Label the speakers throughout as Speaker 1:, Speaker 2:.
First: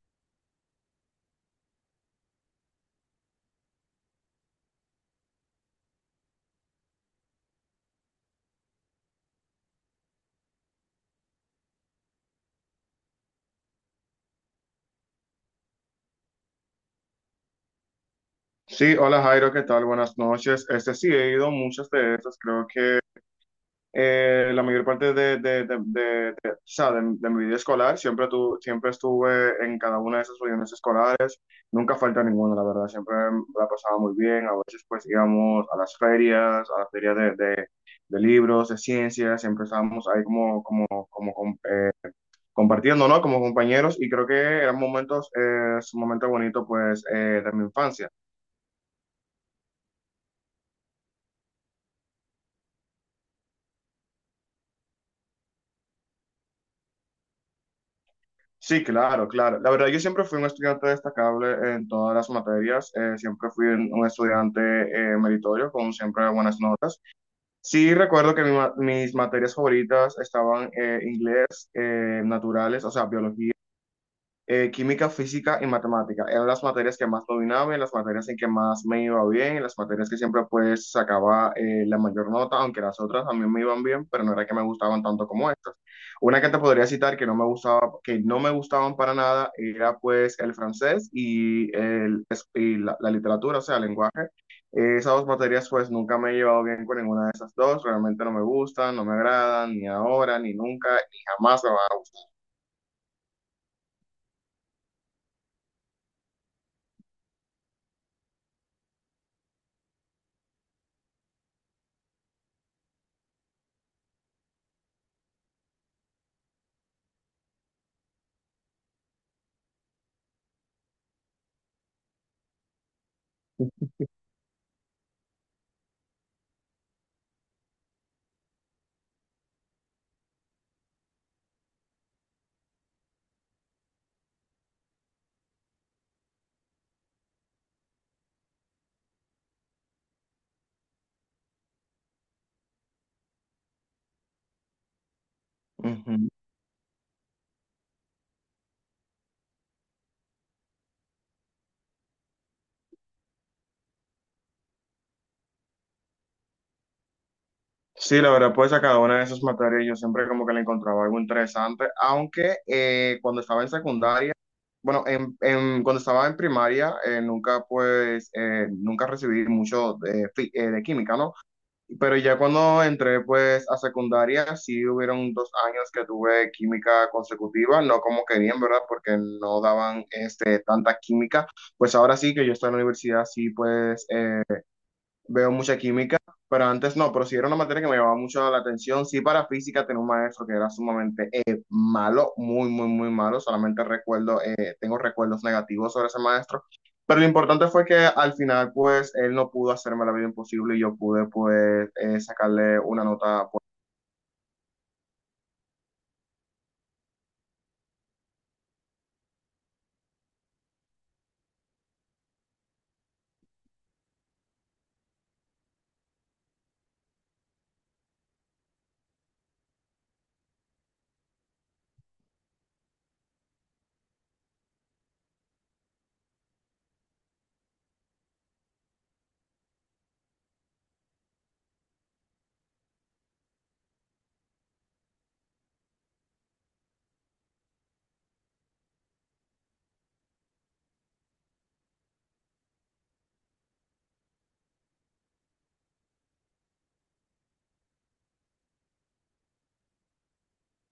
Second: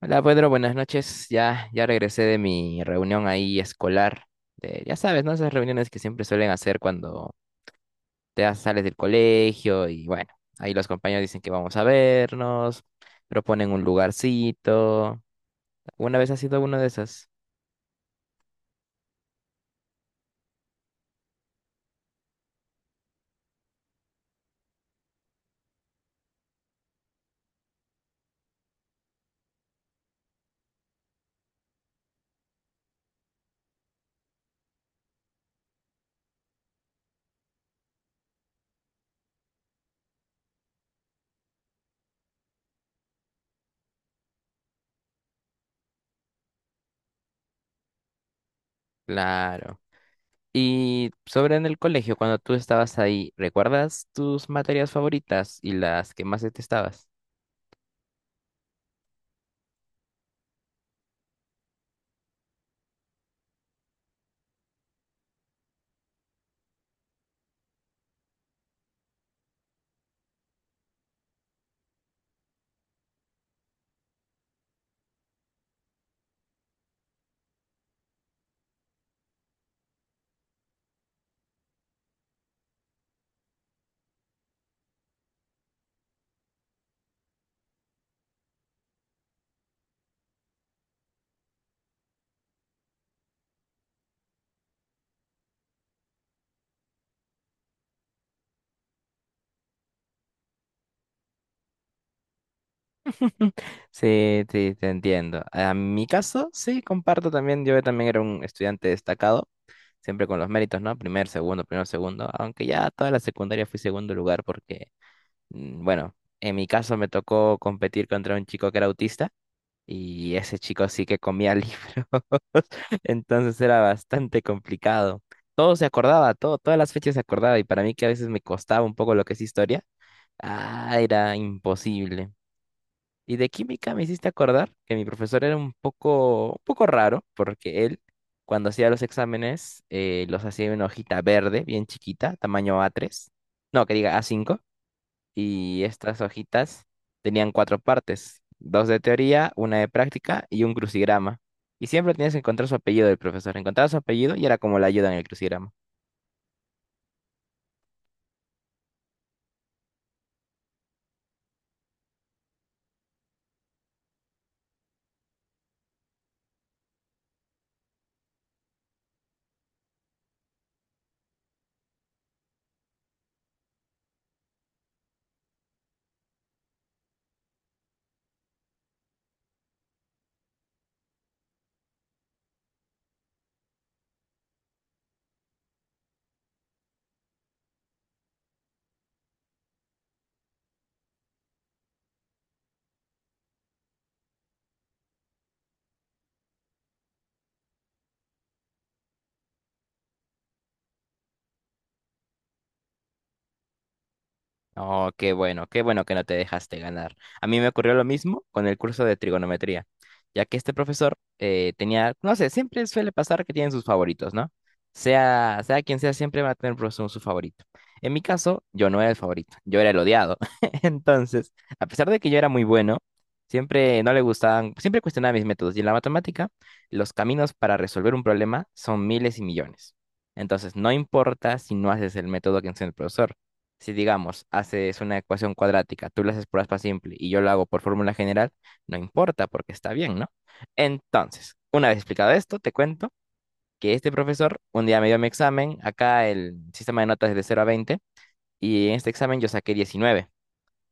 Speaker 1: Hola Pedro, buenas noches. Ya, ya regresé de mi reunión ahí escolar. Ya sabes, ¿no? Esas reuniones que siempre suelen hacer cuando sales del colegio y bueno, ahí los compañeros dicen que vamos a vernos, proponen un lugarcito. ¿Una vez has sido uno de esas?
Speaker 2: Sí, hola Jairo, ¿qué tal? Buenas noches. Este sí, he ido a muchas de estas, creo que la mayor parte de- o sea, de mi vida escolar, siempre, tu, siempre estuve en cada una de esas reuniones escolares, nunca falta ninguna, la verdad, siempre la pasaba muy bien. A veces pues íbamos a las ferias de libros, de ciencias. Siempre estábamos ahí como, como, como compartiendo, ¿no? Como compañeros, y creo que eran momentos, momentos bonitos pues de mi infancia.
Speaker 1: Claro. Y sobre en el colegio, cuando tú estabas ahí, ¿recuerdas tus materias favoritas y las que más detestabas?
Speaker 2: Sí, claro, claro. La verdad, yo siempre fui un estudiante destacable en todas las materias. Siempre fui un estudiante meritorio, con siempre buenas notas. Sí, recuerdo que mis materias favoritas estaban inglés, naturales, o sea, biología, química, física y matemática. Eran las materias que más dominaba, y las materias en que más me iba bien, y las materias que siempre pues sacaba la mayor nota, aunque las otras también me iban bien, pero no era que me gustaban tanto como estas. Una que te podría citar que no me gustaba, que no me gustaban para nada era pues el francés, y el, y la literatura, o sea, el lenguaje. Esas dos materias pues nunca me he llevado bien con ninguna de esas dos. Realmente no me gustan, no me agradan, ni ahora, ni nunca, ni jamás me van a
Speaker 1: Sí, sí, te entiendo. A mi caso, sí, comparto también. Yo también era un estudiante destacado. Siempre con los méritos, ¿no? Primer, segundo, primero, segundo. Aunque ya toda la secundaria fui segundo lugar porque, bueno, en mi caso me tocó competir contra un chico que era autista y ese chico sí que comía libros. Entonces era bastante complicado. Todo se acordaba, todo, todas las fechas se acordaba y para mí que a veces me costaba un poco lo que es historia, ah, era imposible. Y de química me hiciste acordar que mi profesor era un poco raro, porque él, cuando hacía los exámenes, los hacía en una hojita verde, bien chiquita, tamaño A3, no, que diga A5, y estas
Speaker 2: gustar.
Speaker 1: hojitas tenían cuatro partes, dos de teoría, una de práctica y un crucigrama. Y siempre tenías que encontrar su apellido del profesor. Encontraba su apellido y era como la ayuda en el crucigrama.
Speaker 2: Sí, la verdad, pues a cada una de esas materias yo siempre como que le encontraba algo interesante, aunque cuando estaba en secundaria, bueno, cuando estaba en primaria, nunca pues, nunca recibí mucho de, de química, ¿no? Pero ya cuando entré pues a secundaria, sí hubieron dos años que tuve química consecutiva, no como querían, ¿verdad? Porque no daban este, tanta química. Pues ahora sí que yo estoy en la universidad, sí pues veo mucha química, pero antes no, pero sí era una materia que me llamaba mucho la atención. Sí, para física tenía un maestro que era sumamente malo, muy, muy, muy malo. Solamente recuerdo, tengo recuerdos negativos sobre ese maestro. Pero lo importante fue que al final, pues, él no pudo hacerme la vida imposible, y yo pude, pues, sacarle una nota pues.
Speaker 1: Oh, qué bueno que no te dejaste ganar. A mí me ocurrió lo mismo con el curso de trigonometría, ya que este profesor tenía, no sé, siempre suele pasar que tienen sus favoritos, ¿no? Sea, sea quien sea, siempre va a tener un profesor su favorito. En mi caso, yo no era el favorito, yo era el odiado. Entonces, a pesar de que yo era muy bueno, siempre no le gustaban, siempre cuestionaba mis métodos. Y en la matemática, los caminos para resolver un problema son miles y millones. Entonces, no importa si no haces el método que enseña el profesor. Si digamos, haces una ecuación cuadrática, tú la haces por aspa simple y yo lo hago por fórmula general, no importa porque está bien, ¿no? Entonces, una vez explicado esto, te cuento que este profesor un día me dio mi examen, acá el sistema de notas es de 0 a 20 y en este examen yo saqué 19.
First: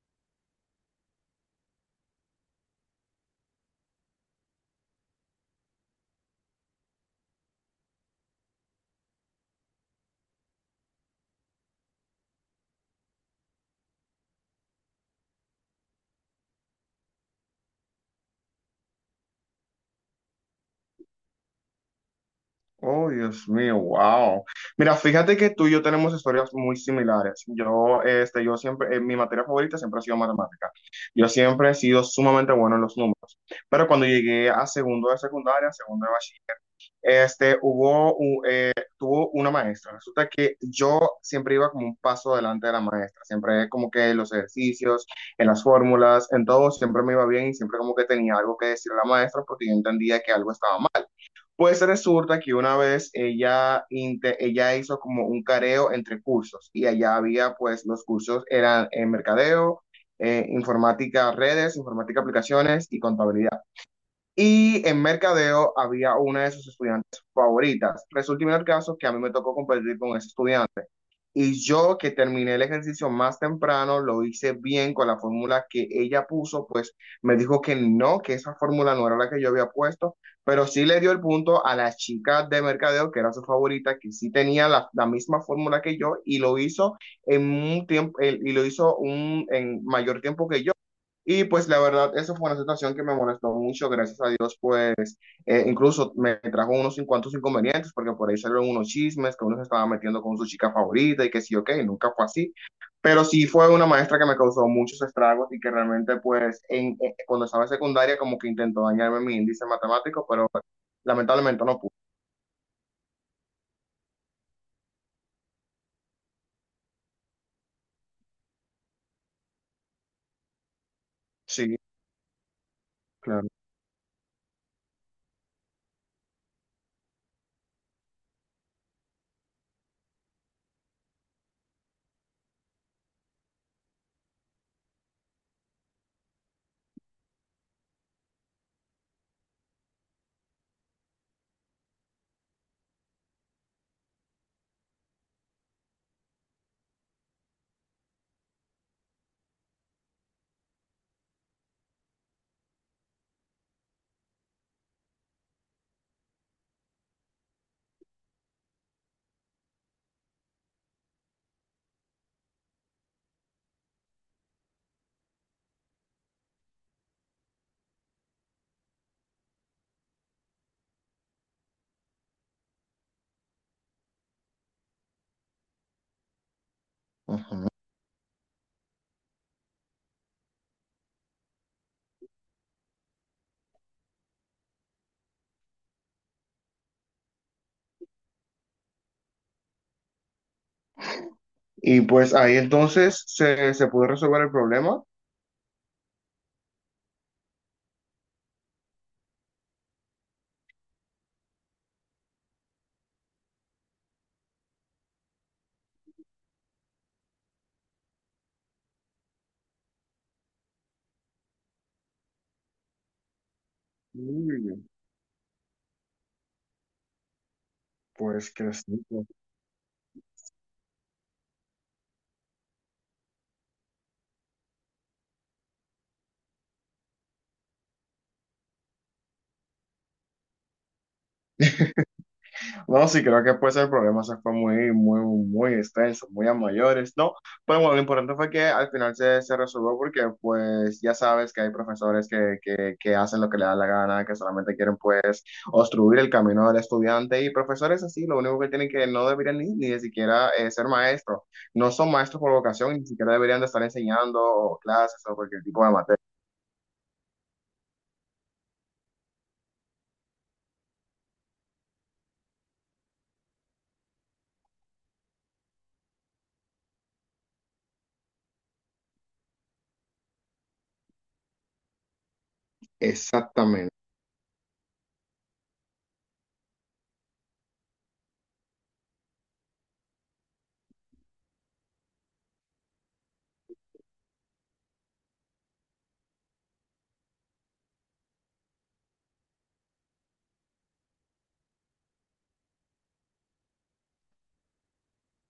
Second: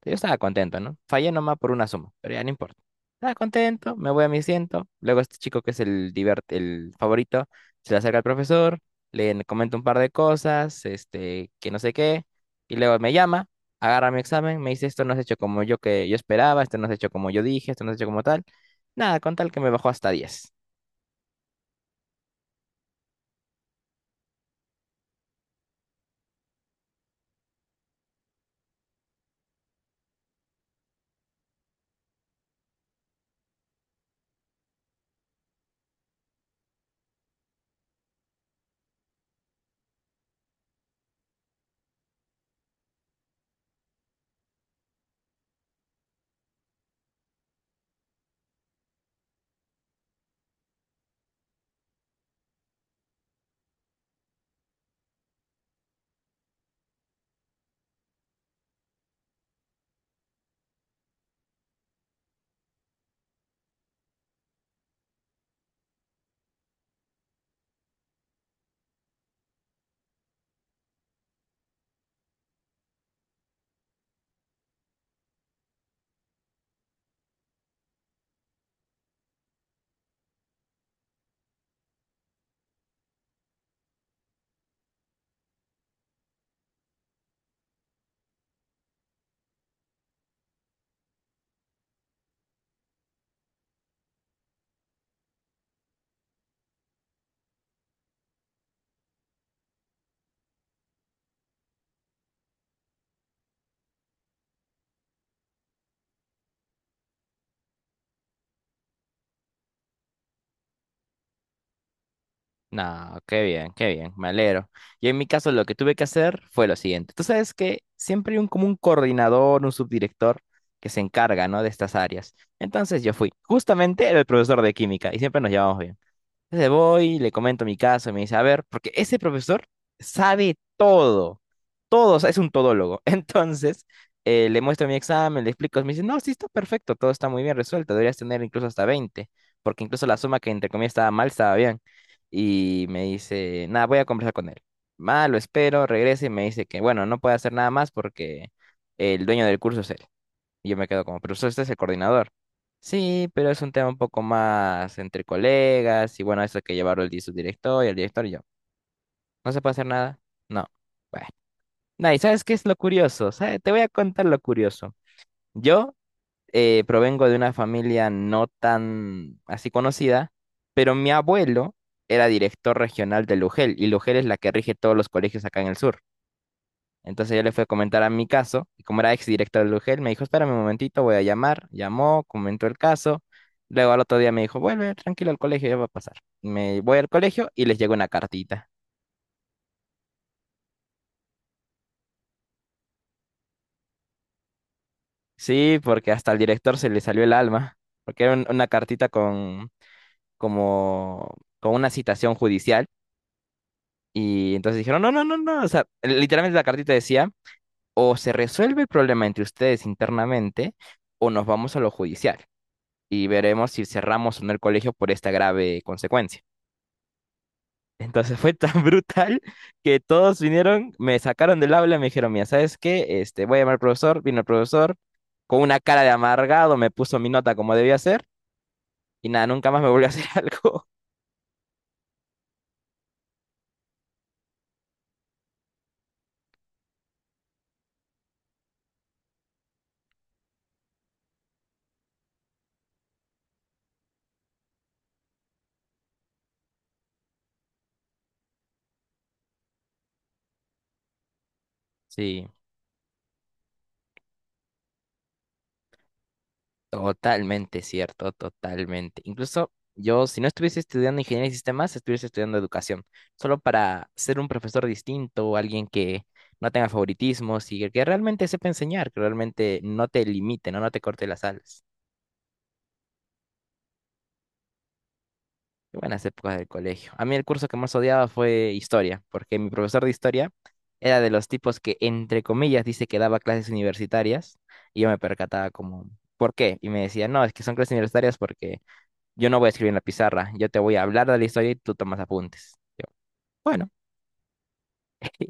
Speaker 1: Yo estaba contento, ¿no? Fallé nomás por una suma, pero ya no importa. Estaba contento, me voy a mi asiento. Luego este chico que es el, el favorito, se le acerca al profesor, le comenta un par de cosas, que no sé qué, y luego me llama, agarra mi examen, me dice, esto no es hecho como yo que yo esperaba, esto no es hecho como yo dije, esto no es hecho como tal. Nada, con tal que me bajó hasta 10.
Speaker 2: Oh, Dios mío, wow. Mira, fíjate que tú y yo tenemos historias muy similares. Yo, este, yo siempre, mi materia favorita siempre ha sido matemática. Yo siempre he sido sumamente bueno en los números. Pero cuando llegué a segundo de secundaria, segundo de bachiller, este, tuvo una maestra. Resulta que yo siempre iba como un paso adelante de la maestra. Siempre como que en los ejercicios, en las fórmulas, en todo, siempre me iba bien, y siempre como que tenía algo que decir a la maestra porque yo entendía que algo estaba mal. Pues resulta que una vez ella hizo como un careo entre cursos, y allá había pues los cursos eran en mercadeo, informática redes, informática aplicaciones y contabilidad. Y en mercadeo había una de sus estudiantes favoritas. Resulta en el caso que a mí me tocó competir con ese estudiante. Y yo que terminé el ejercicio más temprano, lo hice bien con la fórmula que ella puso, pues me dijo que no, que esa fórmula no era la que yo había puesto, pero sí le dio el punto a la chica de mercadeo, que era su favorita, que sí tenía la, la misma fórmula que yo, y lo hizo en un tiempo, y lo hizo un, en mayor tiempo que yo. Y pues la verdad, eso fue una situación que me molestó mucho. Gracias a Dios, pues incluso me trajo unos cuantos inconvenientes, porque por ahí salieron unos chismes que uno se estaba metiendo con su chica favorita, y que sí, ok, nunca fue así. Pero sí fue una maestra que me causó muchos estragos y que realmente pues en, cuando estaba en secundaria como que intentó dañarme mi índice matemático, pero lamentablemente no pudo.
Speaker 1: No, qué bien, me alegro. Y en mi caso lo que tuve que hacer fue lo siguiente. Tú sabes que siempre hay un, como un coordinador, un subdirector que se encarga, ¿no?, de
Speaker 2: Sí,
Speaker 1: estas áreas. Entonces yo fui.
Speaker 2: claro.
Speaker 1: Justamente era el profesor de química y siempre nos llevamos bien. Entonces voy, le comento mi caso, y me dice, a ver, porque ese profesor sabe todo, todo, o sea, es un todólogo. Entonces, le muestro mi examen, le explico, me dice, no, sí está perfecto, todo está muy bien resuelto, deberías tener incluso hasta 20 porque incluso la suma que entre comillas estaba mal, estaba bien. Y me dice, nada, voy a conversar con él. Ah, lo espero, regrese y me dice que, bueno, no puede hacer nada más porque el dueño del curso es él. Y yo me quedo como, pero usted este es el coordinador. Sí, pero es un tema un poco más entre colegas y bueno, eso que llevarlo su director y el director y yo. ¿No se puede hacer nada? No. Bueno. Nah, ¿y sabes qué es lo curioso? ¿Sabe? Te voy a contar lo curioso. Yo provengo de una familia no tan así conocida, pero mi abuelo era director regional de Lugel y Lugel es la que rige todos los colegios acá en el sur. Entonces yo le fui a
Speaker 2: Ajá.
Speaker 1: comentar a mi caso, y como era ex director del UGEL, me dijo, espérame un momentito, voy a llamar. Llamó, comentó el caso. Luego al otro día me dijo, vuelve tranquilo al colegio, ya va a pasar. Me voy al colegio y les llegó una cartita.
Speaker 2: Y pues ahí entonces se pudo resolver el problema.
Speaker 1: Sí, porque hasta al director se le salió el alma, porque era una cartita con, como, con una citación judicial. Y entonces dijeron, no, no, no, no, o sea, literalmente la cartita decía, o se resuelve el problema entre ustedes internamente, o nos vamos a lo judicial y veremos si cerramos o no el
Speaker 2: Uy,
Speaker 1: colegio por esta grave consecuencia. Entonces
Speaker 2: pues
Speaker 1: fue
Speaker 2: que
Speaker 1: tan
Speaker 2: sí.
Speaker 1: brutal que todos vinieron, me sacaron del aula y me dijeron, mira, ¿sabes qué? Voy a llamar al profesor, vino el profesor, con una cara de amargado me puso mi nota como debía ser y nada, nunca más me volvió a hacer algo.
Speaker 2: No, sí, creo que pues el problema se fue muy, muy, muy extenso, muy a mayores, ¿no? Pero bueno, lo importante fue que al final se resolvió, porque pues ya sabes que hay profesores que hacen lo que le da la gana, que solamente quieren pues obstruir el camino del estudiante, y profesores así, lo único que tienen que no deberían ni, ni de siquiera ser maestros. No son maestros
Speaker 1: Sí.
Speaker 2: por vocación, ni siquiera deberían de estar enseñando o clases o cualquier tipo de materia.
Speaker 1: Totalmente cierto, totalmente. Incluso yo, si no estuviese estudiando ingeniería de sistemas, estuviese estudiando educación, solo para ser un profesor distinto, alguien que no tenga favoritismos y que realmente sepa enseñar, que realmente no te limite, no, no te corte las alas.
Speaker 2: Exactamente.
Speaker 1: Qué buenas épocas del colegio. A mí el curso que más odiaba fue historia, porque mi profesor de historia era de los tipos que, entre comillas, dice que daba clases universitarias y yo me percataba como, ¿por qué? Y me decía, no, es que son clases universitarias porque yo no voy a escribir en la pizarra, yo te voy a hablar de la historia y tú tomas apuntes. Yo, bueno.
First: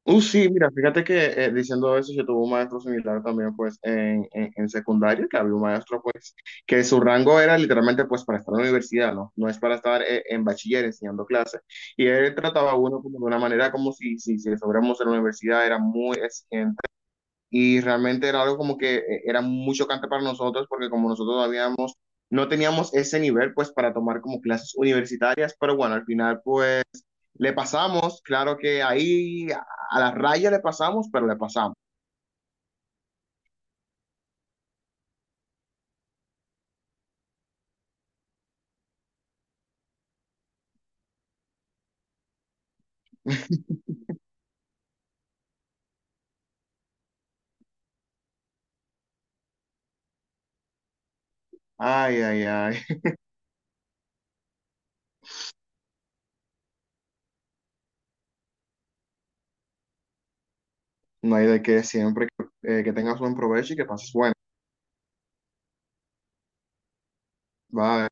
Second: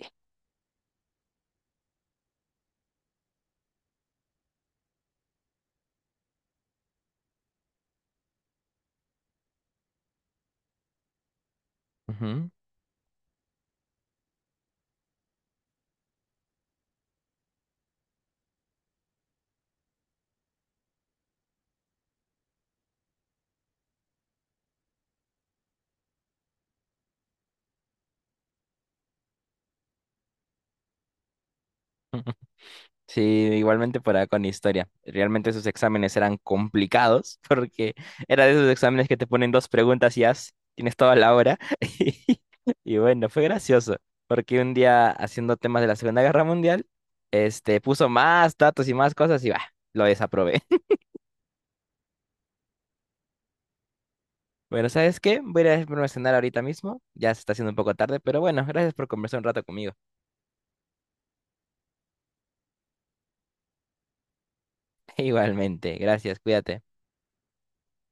Speaker 2: Sí, mira, fíjate que diciendo eso, yo tuve un maestro similar también, pues, en secundaria, que había un maestro, pues, que su rango era literalmente, pues, para estar en la universidad, ¿no? No es para estar en bachiller enseñando clases. Y él
Speaker 1: Ujú.
Speaker 2: trataba a uno como de una manera como si, si, si estuviéramos en la universidad, era muy exigente. Y realmente era algo como que era muy chocante para nosotros, porque como nosotros habíamos, no teníamos ese nivel, pues, para tomar como clases universitarias, pero bueno, al final, pues, le pasamos, claro que ahí a la raya le pasamos, pero le pasamos.
Speaker 1: Sí, igualmente para con historia. Realmente esos exámenes eran complicados porque era de esos exámenes que te ponen dos preguntas y ya tienes toda la hora. Y bueno, fue gracioso porque un día haciendo temas de la Segunda Guerra Mundial, este, puso más datos y más cosas y bah, lo desaprobé.
Speaker 2: Ay, ay, ay.
Speaker 1: Bueno, ¿sabes qué? Voy a ir a irme a cenar ahorita mismo. Ya se está haciendo un poco tarde, pero bueno, gracias por conversar un rato conmigo.
Speaker 2: No hay de qué, siempre. Que que tengas buen provecho y que pases bueno.
Speaker 1: Igualmente, gracias, cuídate.
Speaker 2: Bye.